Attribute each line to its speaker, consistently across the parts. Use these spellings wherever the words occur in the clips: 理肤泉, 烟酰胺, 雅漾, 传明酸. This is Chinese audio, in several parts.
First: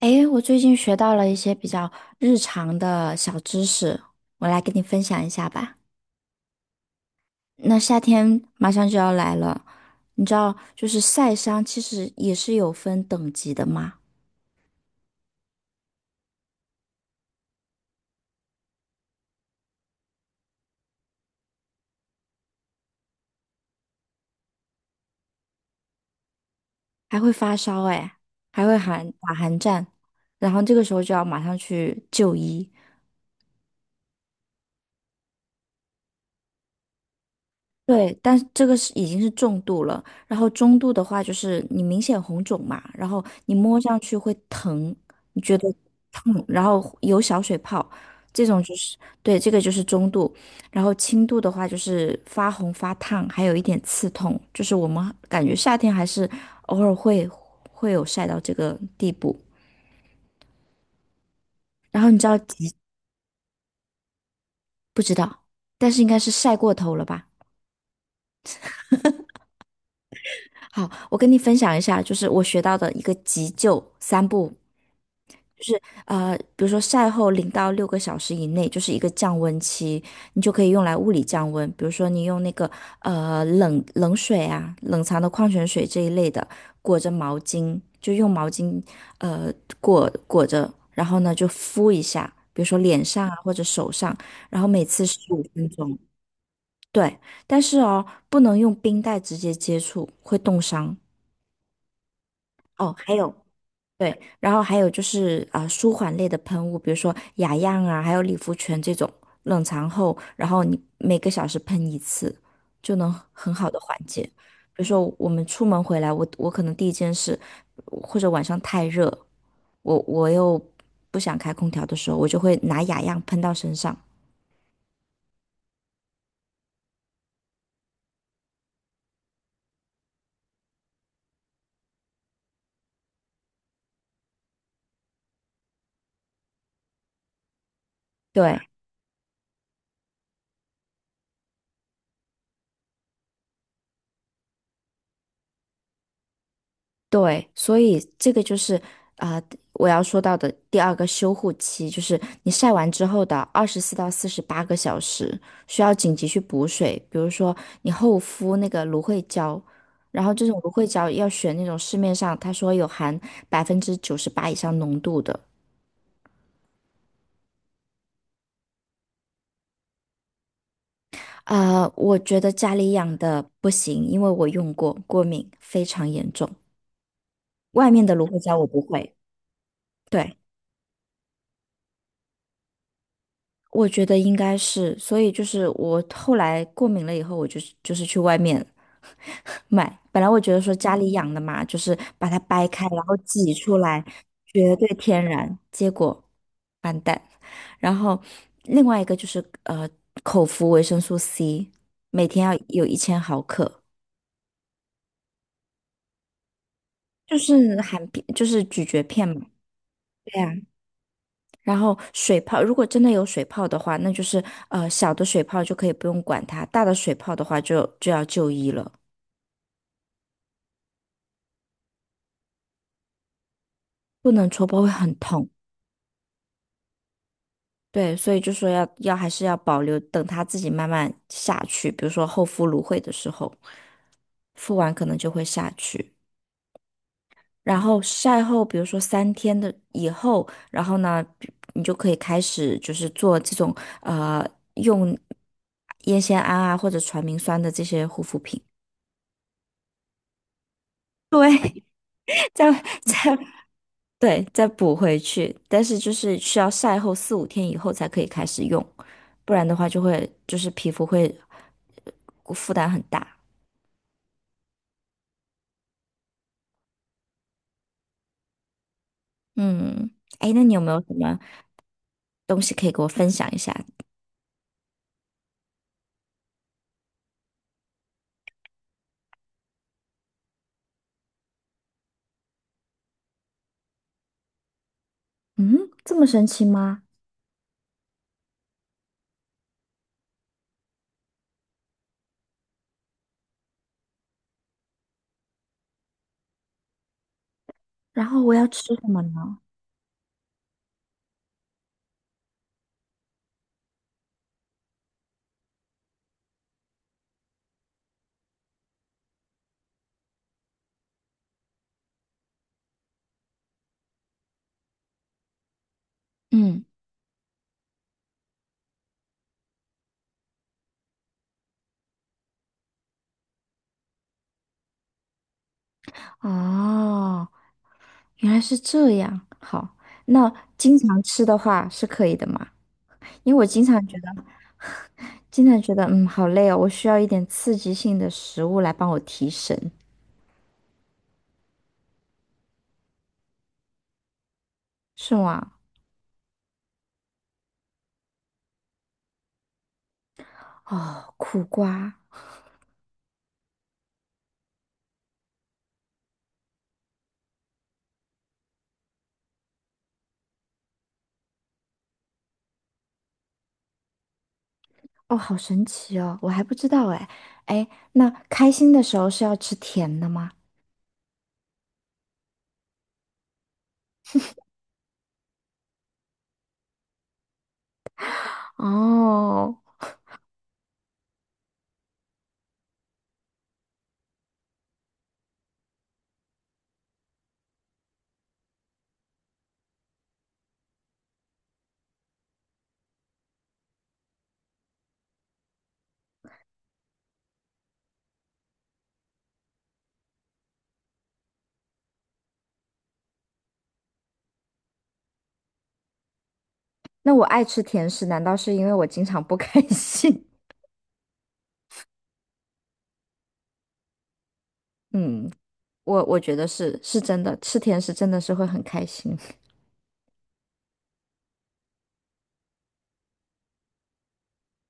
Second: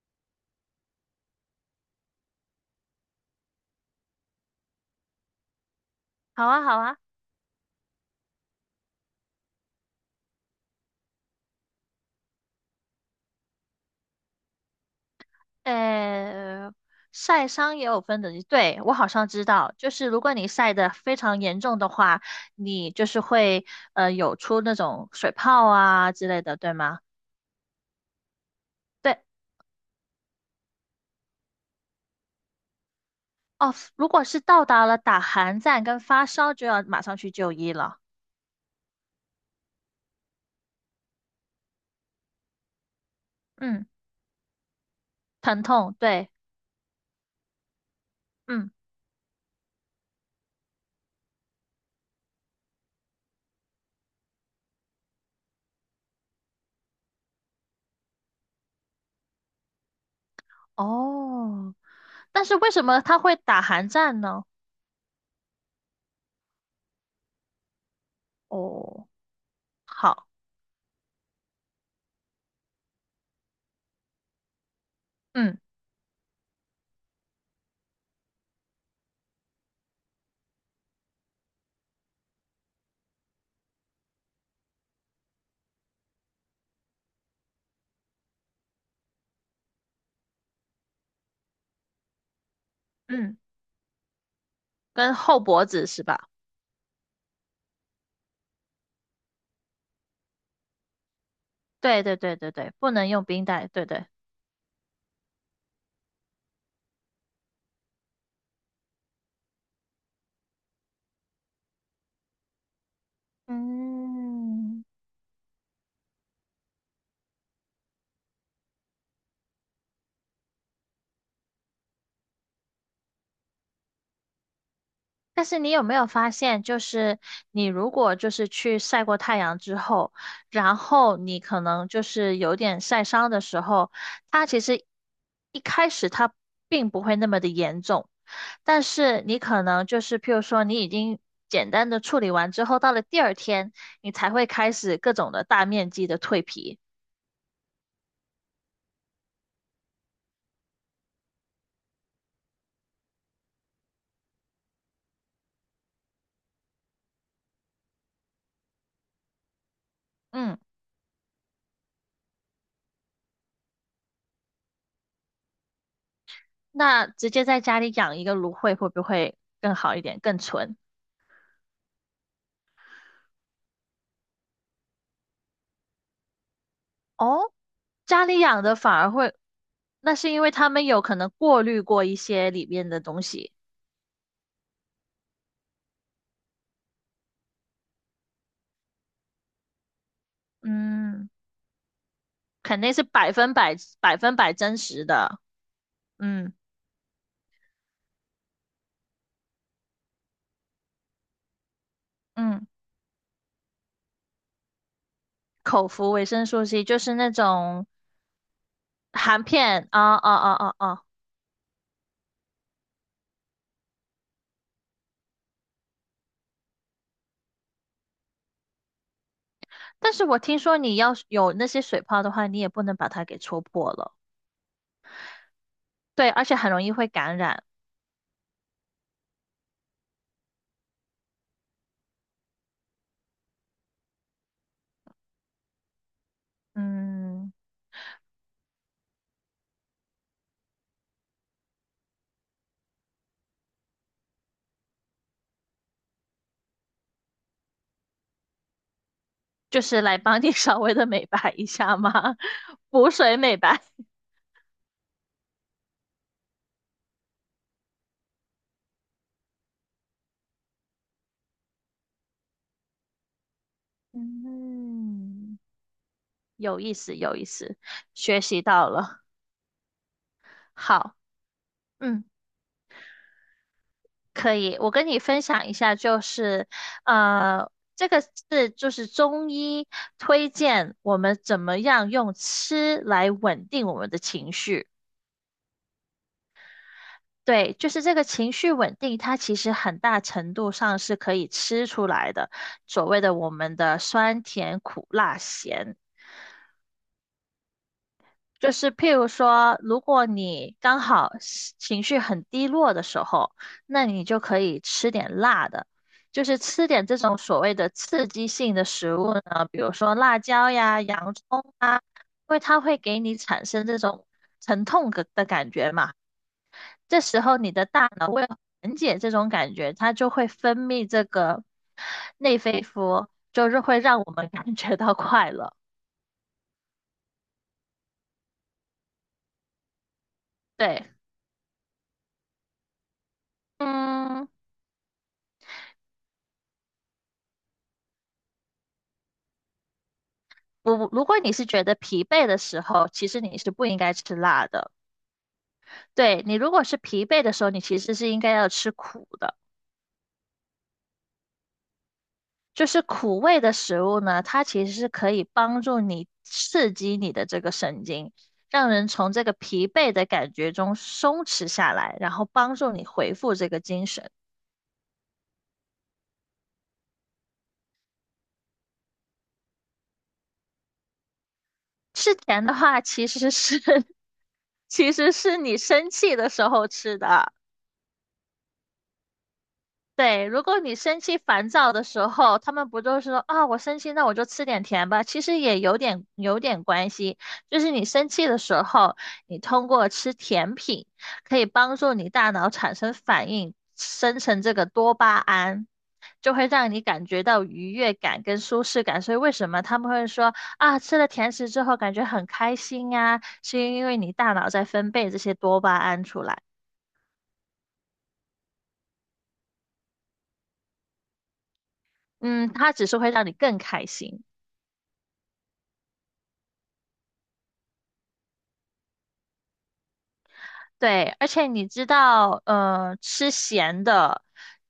Speaker 1: 诶，我最近学到了一些比较日常的小知识，我来跟你分享一下吧。
Speaker 2: 好啊，好啊，
Speaker 1: 那夏天马上就要来了，你知道，就是晒伤其实也是有分等级的嘛。
Speaker 2: 呃，晒伤也有分等级，对，我好像知道，就是如果你晒得非常严重的话，你就是会有出那种水泡啊之类的，对吗？
Speaker 1: 还会发烧诶，还会寒
Speaker 2: 对，
Speaker 1: 打寒战，然后这个时候就要马上去就医。
Speaker 2: 哦，如果是到达了打寒战跟发烧，就要马上去就医了。
Speaker 1: 对，但是这个是已经是重度了。然后中度的话就是你明显红肿嘛，然后你摸
Speaker 2: 嗯，
Speaker 1: 上去会疼，你觉
Speaker 2: 疼
Speaker 1: 得
Speaker 2: 痛，对，
Speaker 1: 痛，然后有小水泡，这种
Speaker 2: 嗯，
Speaker 1: 就是。对，这个就是中度。然后轻度的话就是发红发烫，还有一点刺痛，就是我们感觉夏天还是偶尔会有晒到这个地步。
Speaker 2: 哦，
Speaker 1: 然后你知道
Speaker 2: 但是为
Speaker 1: 急，
Speaker 2: 什么他会打寒战呢？
Speaker 1: 但是应该是晒过头了吧？
Speaker 2: 哦，好，
Speaker 1: 好，我跟你分享一下，就是我学到的一个急救三步。
Speaker 2: 嗯
Speaker 1: 比如说晒后0到6个小时以内就是一个降温期，你就可以用来物理降温。比如说你用那个呃冷冷水啊、冷藏的矿泉水这一类的，裹着毛巾，就用毛巾呃裹裹着，然后呢就敷一下，比如说脸上啊
Speaker 2: 嗯，
Speaker 1: 或者手上，然后每次
Speaker 2: 跟
Speaker 1: 十
Speaker 2: 后
Speaker 1: 五
Speaker 2: 脖
Speaker 1: 分
Speaker 2: 子
Speaker 1: 钟。
Speaker 2: 是吧？
Speaker 1: 对，但是哦，不能用冰袋直接接触，会冻伤。
Speaker 2: 对对对对对，不
Speaker 1: 哦，
Speaker 2: 能
Speaker 1: 还
Speaker 2: 用
Speaker 1: 有。
Speaker 2: 冰袋，对对。
Speaker 1: 对，然后还有就是舒缓类的喷雾，比如说雅漾啊，还有理肤泉这种，冷藏后，然后你每个小时喷一次，就能很好的缓解。比
Speaker 2: 嗯，
Speaker 1: 如说我们出门回来，我可能第一件事，或者晚上太热，我又不想开空调的时候，我就会拿雅漾喷到身上。
Speaker 2: 但是你有没有发现，就是你如果就是去晒过太阳之后，然后你可能就是有点晒伤的时候，它其实一开始它并不会那么的严重，
Speaker 1: 对，
Speaker 2: 但是你可能就是譬如说你已经简单的处理完之后，到了第二天，你才会开始各种的大面积的蜕皮。
Speaker 1: 对，所以这个就是啊、呃我要说到的第二个修护期，就是你晒完之后的24到48个小时，需要紧急去补水。比如说你厚敷那个芦荟胶，然后这
Speaker 2: 嗯，
Speaker 1: 种芦荟胶要选那种市面上他说有含98%以上浓度的。
Speaker 2: 那直接在家里养一个芦荟会不会更好一点，更纯？
Speaker 1: 我觉得家里养的不行，因为我用过，过敏非常严重。
Speaker 2: 哦，
Speaker 1: 外面的
Speaker 2: 家
Speaker 1: 芦荟
Speaker 2: 里
Speaker 1: 胶
Speaker 2: 养
Speaker 1: 我
Speaker 2: 的
Speaker 1: 不
Speaker 2: 反而
Speaker 1: 会。
Speaker 2: 会，那是
Speaker 1: 对。
Speaker 2: 因为他们有可能过滤过一些里面的东西，
Speaker 1: 我觉得应该是，所以就是我后来过敏了以后，我就是去外面买。本来我觉得说家里
Speaker 2: 嗯，
Speaker 1: 养的嘛，就是把它掰
Speaker 2: 肯
Speaker 1: 开，
Speaker 2: 定
Speaker 1: 然
Speaker 2: 是
Speaker 1: 后
Speaker 2: 百
Speaker 1: 挤
Speaker 2: 分百
Speaker 1: 出来，
Speaker 2: 百分百
Speaker 1: 绝
Speaker 2: 真
Speaker 1: 对
Speaker 2: 实
Speaker 1: 天
Speaker 2: 的，
Speaker 1: 然。结果
Speaker 2: 嗯
Speaker 1: 完蛋。然后另外一个就是口服维生素 C，每天要
Speaker 2: 嗯，
Speaker 1: 有1000毫克，
Speaker 2: 口服维生素 C 就是那
Speaker 1: 就是
Speaker 2: 种
Speaker 1: 含片，就是咀嚼片
Speaker 2: 含
Speaker 1: 嘛。
Speaker 2: 片，啊啊
Speaker 1: 对呀，
Speaker 2: 啊啊啊！
Speaker 1: 然后水泡，如果真的有水泡的话，那就是小的水泡就可以不用管它，大的水泡的话就要就医了。
Speaker 2: 但是我听说你要是有那些水泡的话，你也不能把它给戳破了，
Speaker 1: 不能戳破会很痛。
Speaker 2: 对，而且很容易会感染，
Speaker 1: 对，所以就说要还是要保留，等它自己慢慢下去，比如说厚敷芦荟的时候，敷完可能就会下去。
Speaker 2: 嗯，
Speaker 1: 然后晒后，比如说3天的以后，然后呢，你就可以开始就是做这种呃用烟酰胺啊或者传明酸的这些护肤品，
Speaker 2: 就是来帮你 稍微的美白一下嘛，
Speaker 1: 这样
Speaker 2: 补
Speaker 1: 这
Speaker 2: 水
Speaker 1: 样。
Speaker 2: 美白，
Speaker 1: 对，再补回去，但是就是需要晒后四五天以后才可以开始用，不然的话就会就是皮肤会负担很大。
Speaker 2: 嗯。有意思，有意思，学习到了。
Speaker 1: 嗯，哎，那你有没有什
Speaker 2: 好，
Speaker 1: 么
Speaker 2: 嗯，
Speaker 1: 东西可以给我分享一下？
Speaker 2: 可以。我跟你分享一下，就是呃，这个是就是中医推荐我们怎么样用吃来稳定我们的情绪。
Speaker 1: 嗯，这么神奇吗？
Speaker 2: 对，就是这个情绪稳定，它其实很大程度上是可以吃出来的，所谓的我们的酸甜苦辣咸。
Speaker 1: 然后我要
Speaker 2: 就是
Speaker 1: 吃什
Speaker 2: 譬
Speaker 1: 么
Speaker 2: 如
Speaker 1: 呢？
Speaker 2: 说，如果你刚好是情绪很低落的时候，那你就可以吃点辣的，就是吃点这种所谓的刺激性的食物呢，比如说辣椒呀、洋葱啊，因为它会给你产生这种疼痛的感觉嘛。
Speaker 1: 嗯，
Speaker 2: 这时候你的大脑为了缓解这种感觉，它就会分泌这个内啡素，就是会让我们感觉到快乐。
Speaker 1: 哦，原来是这样。好，那经
Speaker 2: 对，
Speaker 1: 常吃的话是可以的嘛？因为我经常觉得，
Speaker 2: 嗯。
Speaker 1: 经常觉得，嗯，好累哦，我需要一点刺激性的食物来帮我提神。
Speaker 2: 如果你是觉得疲惫的时候，其实你是不应该吃辣的。
Speaker 1: 是吗？
Speaker 2: 对，你如果是疲惫的时候，你其实是应该要吃苦的。
Speaker 1: 哦，苦瓜。
Speaker 2: 就是苦味的食物呢，它其实是可以帮助你刺激你的这个神经，让人从这个疲惫的感觉中松弛下来，然后帮助你恢复这个精神。
Speaker 1: 哦，好神奇哦，我还不知道哎。哎，那开心的时候是要吃甜的吗？
Speaker 2: 吃甜的话，其实是 其实是你生气的时候吃的。
Speaker 1: 哦，
Speaker 2: 对，如果你生气烦躁的时候，他们不就是说啊，我生气，那我就吃点甜吧？其实也有点关系，就是你生气的时候，你通过吃甜品可以帮助你大脑产生反应，生成这个多巴胺，就会让你感觉到愉悦感跟舒适感。所以为什么他们会说啊，吃了甜食之后感觉很开心啊，是因为你大脑在分泌这些多巴胺出来，
Speaker 1: 那我爱吃甜食，难道是因为我经常不开心？
Speaker 2: 嗯，它只是会让你更开心。
Speaker 1: 嗯，我觉得是真的，吃甜食真的是会很开心。
Speaker 2: 对，而且你知道，吃咸的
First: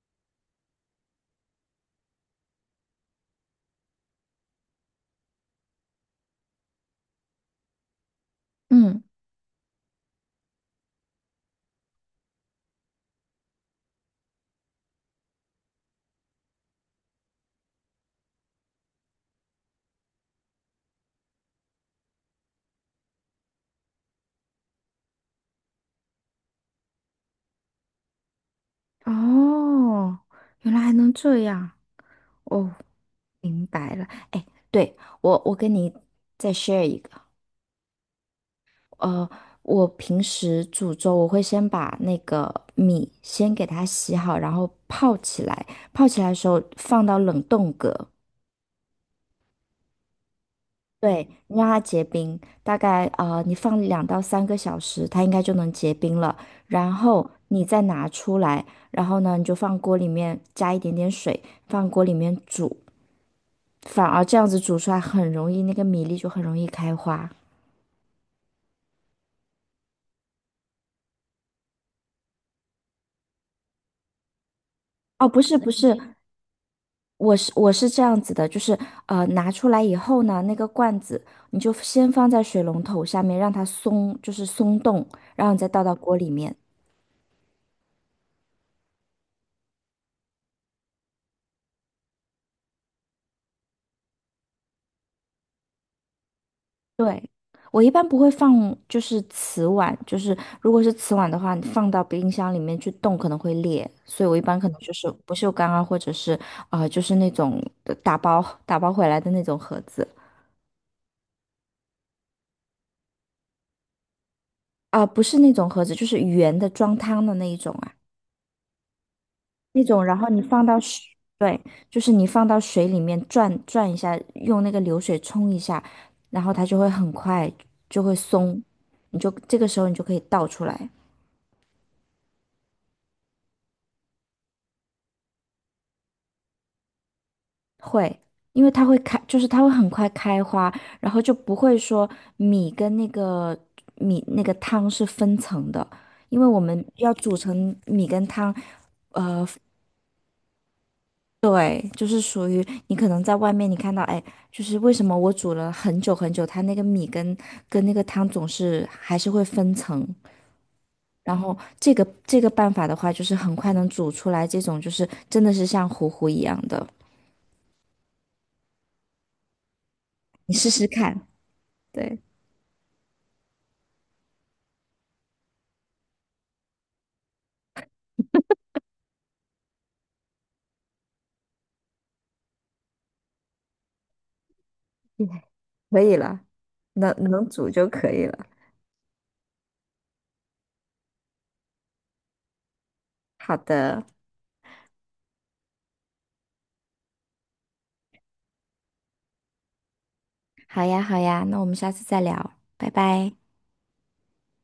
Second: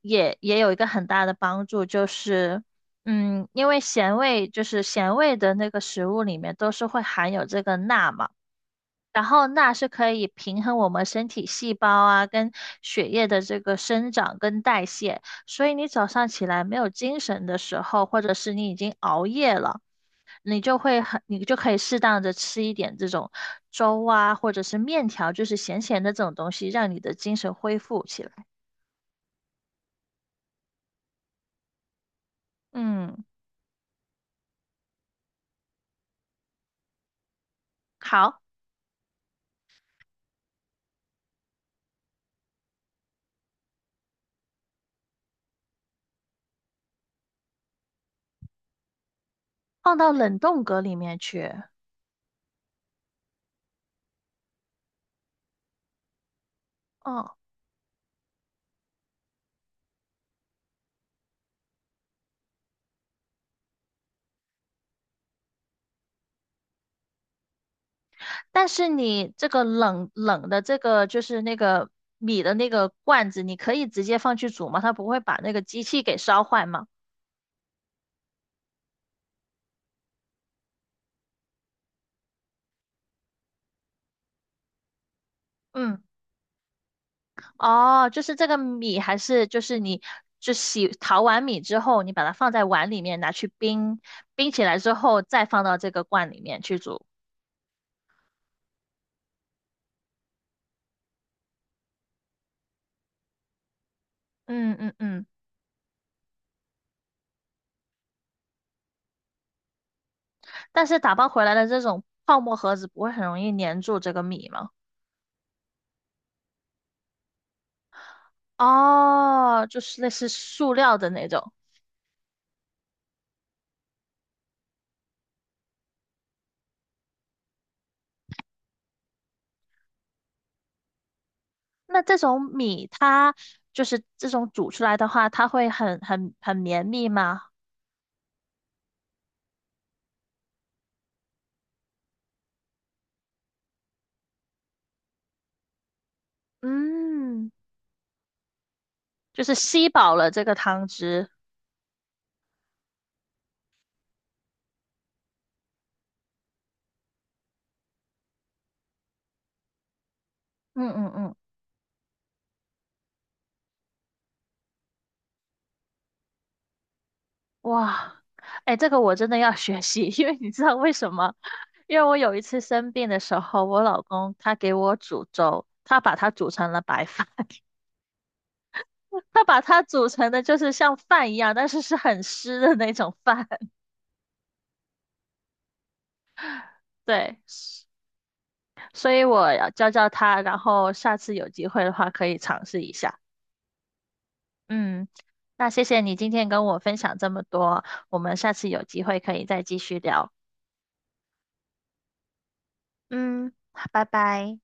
Speaker 2: 也有一个很大的帮助，就是，嗯，因为咸味就是咸味的那个食物里面都是会含有这个钠嘛，
Speaker 1: 嗯，
Speaker 2: 然后钠是可以平衡我们身体细胞啊跟血液的这个生长跟代谢，所以你早上起来没有精神的时候，或者是你已经熬夜了。你就会很，你就可以适当的吃一点这种粥啊，或者是面条，就是咸咸的这种东西，让你的精神恢复起来。
Speaker 1: 哦，原来还能这样。哦，
Speaker 2: 嗯，
Speaker 1: 明白了。哎，对，我跟你再 share 一个。
Speaker 2: 好，
Speaker 1: 呃，我平时煮粥，我会先把那个米先给它洗好，然后泡起来。泡起来的时候放到冷冻格。
Speaker 2: 放到冷冻格里面
Speaker 1: 对，
Speaker 2: 去。
Speaker 1: 你让它结冰。大概你放2到3个小时，它应该就能结冰了。然后
Speaker 2: 哦，
Speaker 1: 你再拿出来，然后呢，你就放锅里面加一点点水，放锅里面煮。反而这样子煮出来很容易，那个米粒就很容易开花。
Speaker 2: 但是你这个冷冷的这个就是那个米的那个罐子，你可以直接放去煮吗？它不会
Speaker 1: 哦，
Speaker 2: 把
Speaker 1: 不
Speaker 2: 那
Speaker 1: 是
Speaker 2: 个
Speaker 1: 不
Speaker 2: 机
Speaker 1: 是，
Speaker 2: 器给烧坏吗？
Speaker 1: 我是这样子的，就是拿出来以后呢，那个罐子你就先放在水龙头下面，让它松，就是松动，然后你再倒到
Speaker 2: 嗯。
Speaker 1: 锅里面。
Speaker 2: 哦，就是这个米还是就是你就洗淘完米之后，你把它放在碗里面拿去冰，冰起来之后再放到这个罐里面去煮。
Speaker 1: 对，我一般不会放，就是瓷碗，就是如果是瓷碗的话，你放到冰箱里面去冻可能会裂，所以我一般可
Speaker 2: 嗯
Speaker 1: 能就
Speaker 2: 嗯
Speaker 1: 是
Speaker 2: 嗯，
Speaker 1: 不锈钢啊，或者是就是那种打包回来的那种盒子。
Speaker 2: 但是打包回来的这种泡沫盒子不会很容易粘住这个米吗？
Speaker 1: 不是那种盒子，就是圆的装汤的那一种啊。
Speaker 2: 哦，就
Speaker 1: 那
Speaker 2: 是
Speaker 1: 种，
Speaker 2: 类
Speaker 1: 然后
Speaker 2: 似
Speaker 1: 你放
Speaker 2: 塑
Speaker 1: 到
Speaker 2: 料
Speaker 1: 水，
Speaker 2: 的那种。
Speaker 1: 对，就是你放到水里面转转一下，用那个流水冲一下，然后它就会很快就会松，你就这个时候你就可以倒出来。
Speaker 2: 那这种米它就是这种煮出来的话，它会很很很绵密吗？
Speaker 1: 会，因为它会开，就是它会很快开花，然后就不会说米跟那个米那个汤是分层的，因为我们要煮
Speaker 2: 嗯，
Speaker 1: 成米跟汤，
Speaker 2: 就
Speaker 1: 呃。
Speaker 2: 是吸饱了这个汤汁。
Speaker 1: 对，就是属于你可能在外面你看到，哎，就是为什么我煮了很久很久，它那个米跟那个汤总是还是会分层。
Speaker 2: 嗯嗯
Speaker 1: 然
Speaker 2: 嗯。
Speaker 1: 后这个办法的话，就是很快能煮出来这种，就是真的是像糊糊一样的。
Speaker 2: 哇，哎，这个我真的要学习，因为你
Speaker 1: 你
Speaker 2: 知
Speaker 1: 试
Speaker 2: 道
Speaker 1: 试
Speaker 2: 为什
Speaker 1: 看。
Speaker 2: 么？因为我
Speaker 1: 对，
Speaker 2: 有一次生病的时候，我老公他给我煮粥，他把它煮成了白饭，他把它煮成的就是像饭一样，但是是很湿的那种饭。
Speaker 1: 嗯可以了，能
Speaker 2: 对，
Speaker 1: 能煮就可以了。
Speaker 2: 所以我要教教他，然后下次有机会的话可以尝试一下。
Speaker 1: 好的，
Speaker 2: 嗯，那谢谢你今天跟我分享这么多，我们下次有机会可以再继续聊。
Speaker 1: 好呀好呀，那我们下次再聊，拜拜。
Speaker 2: 嗯，拜拜。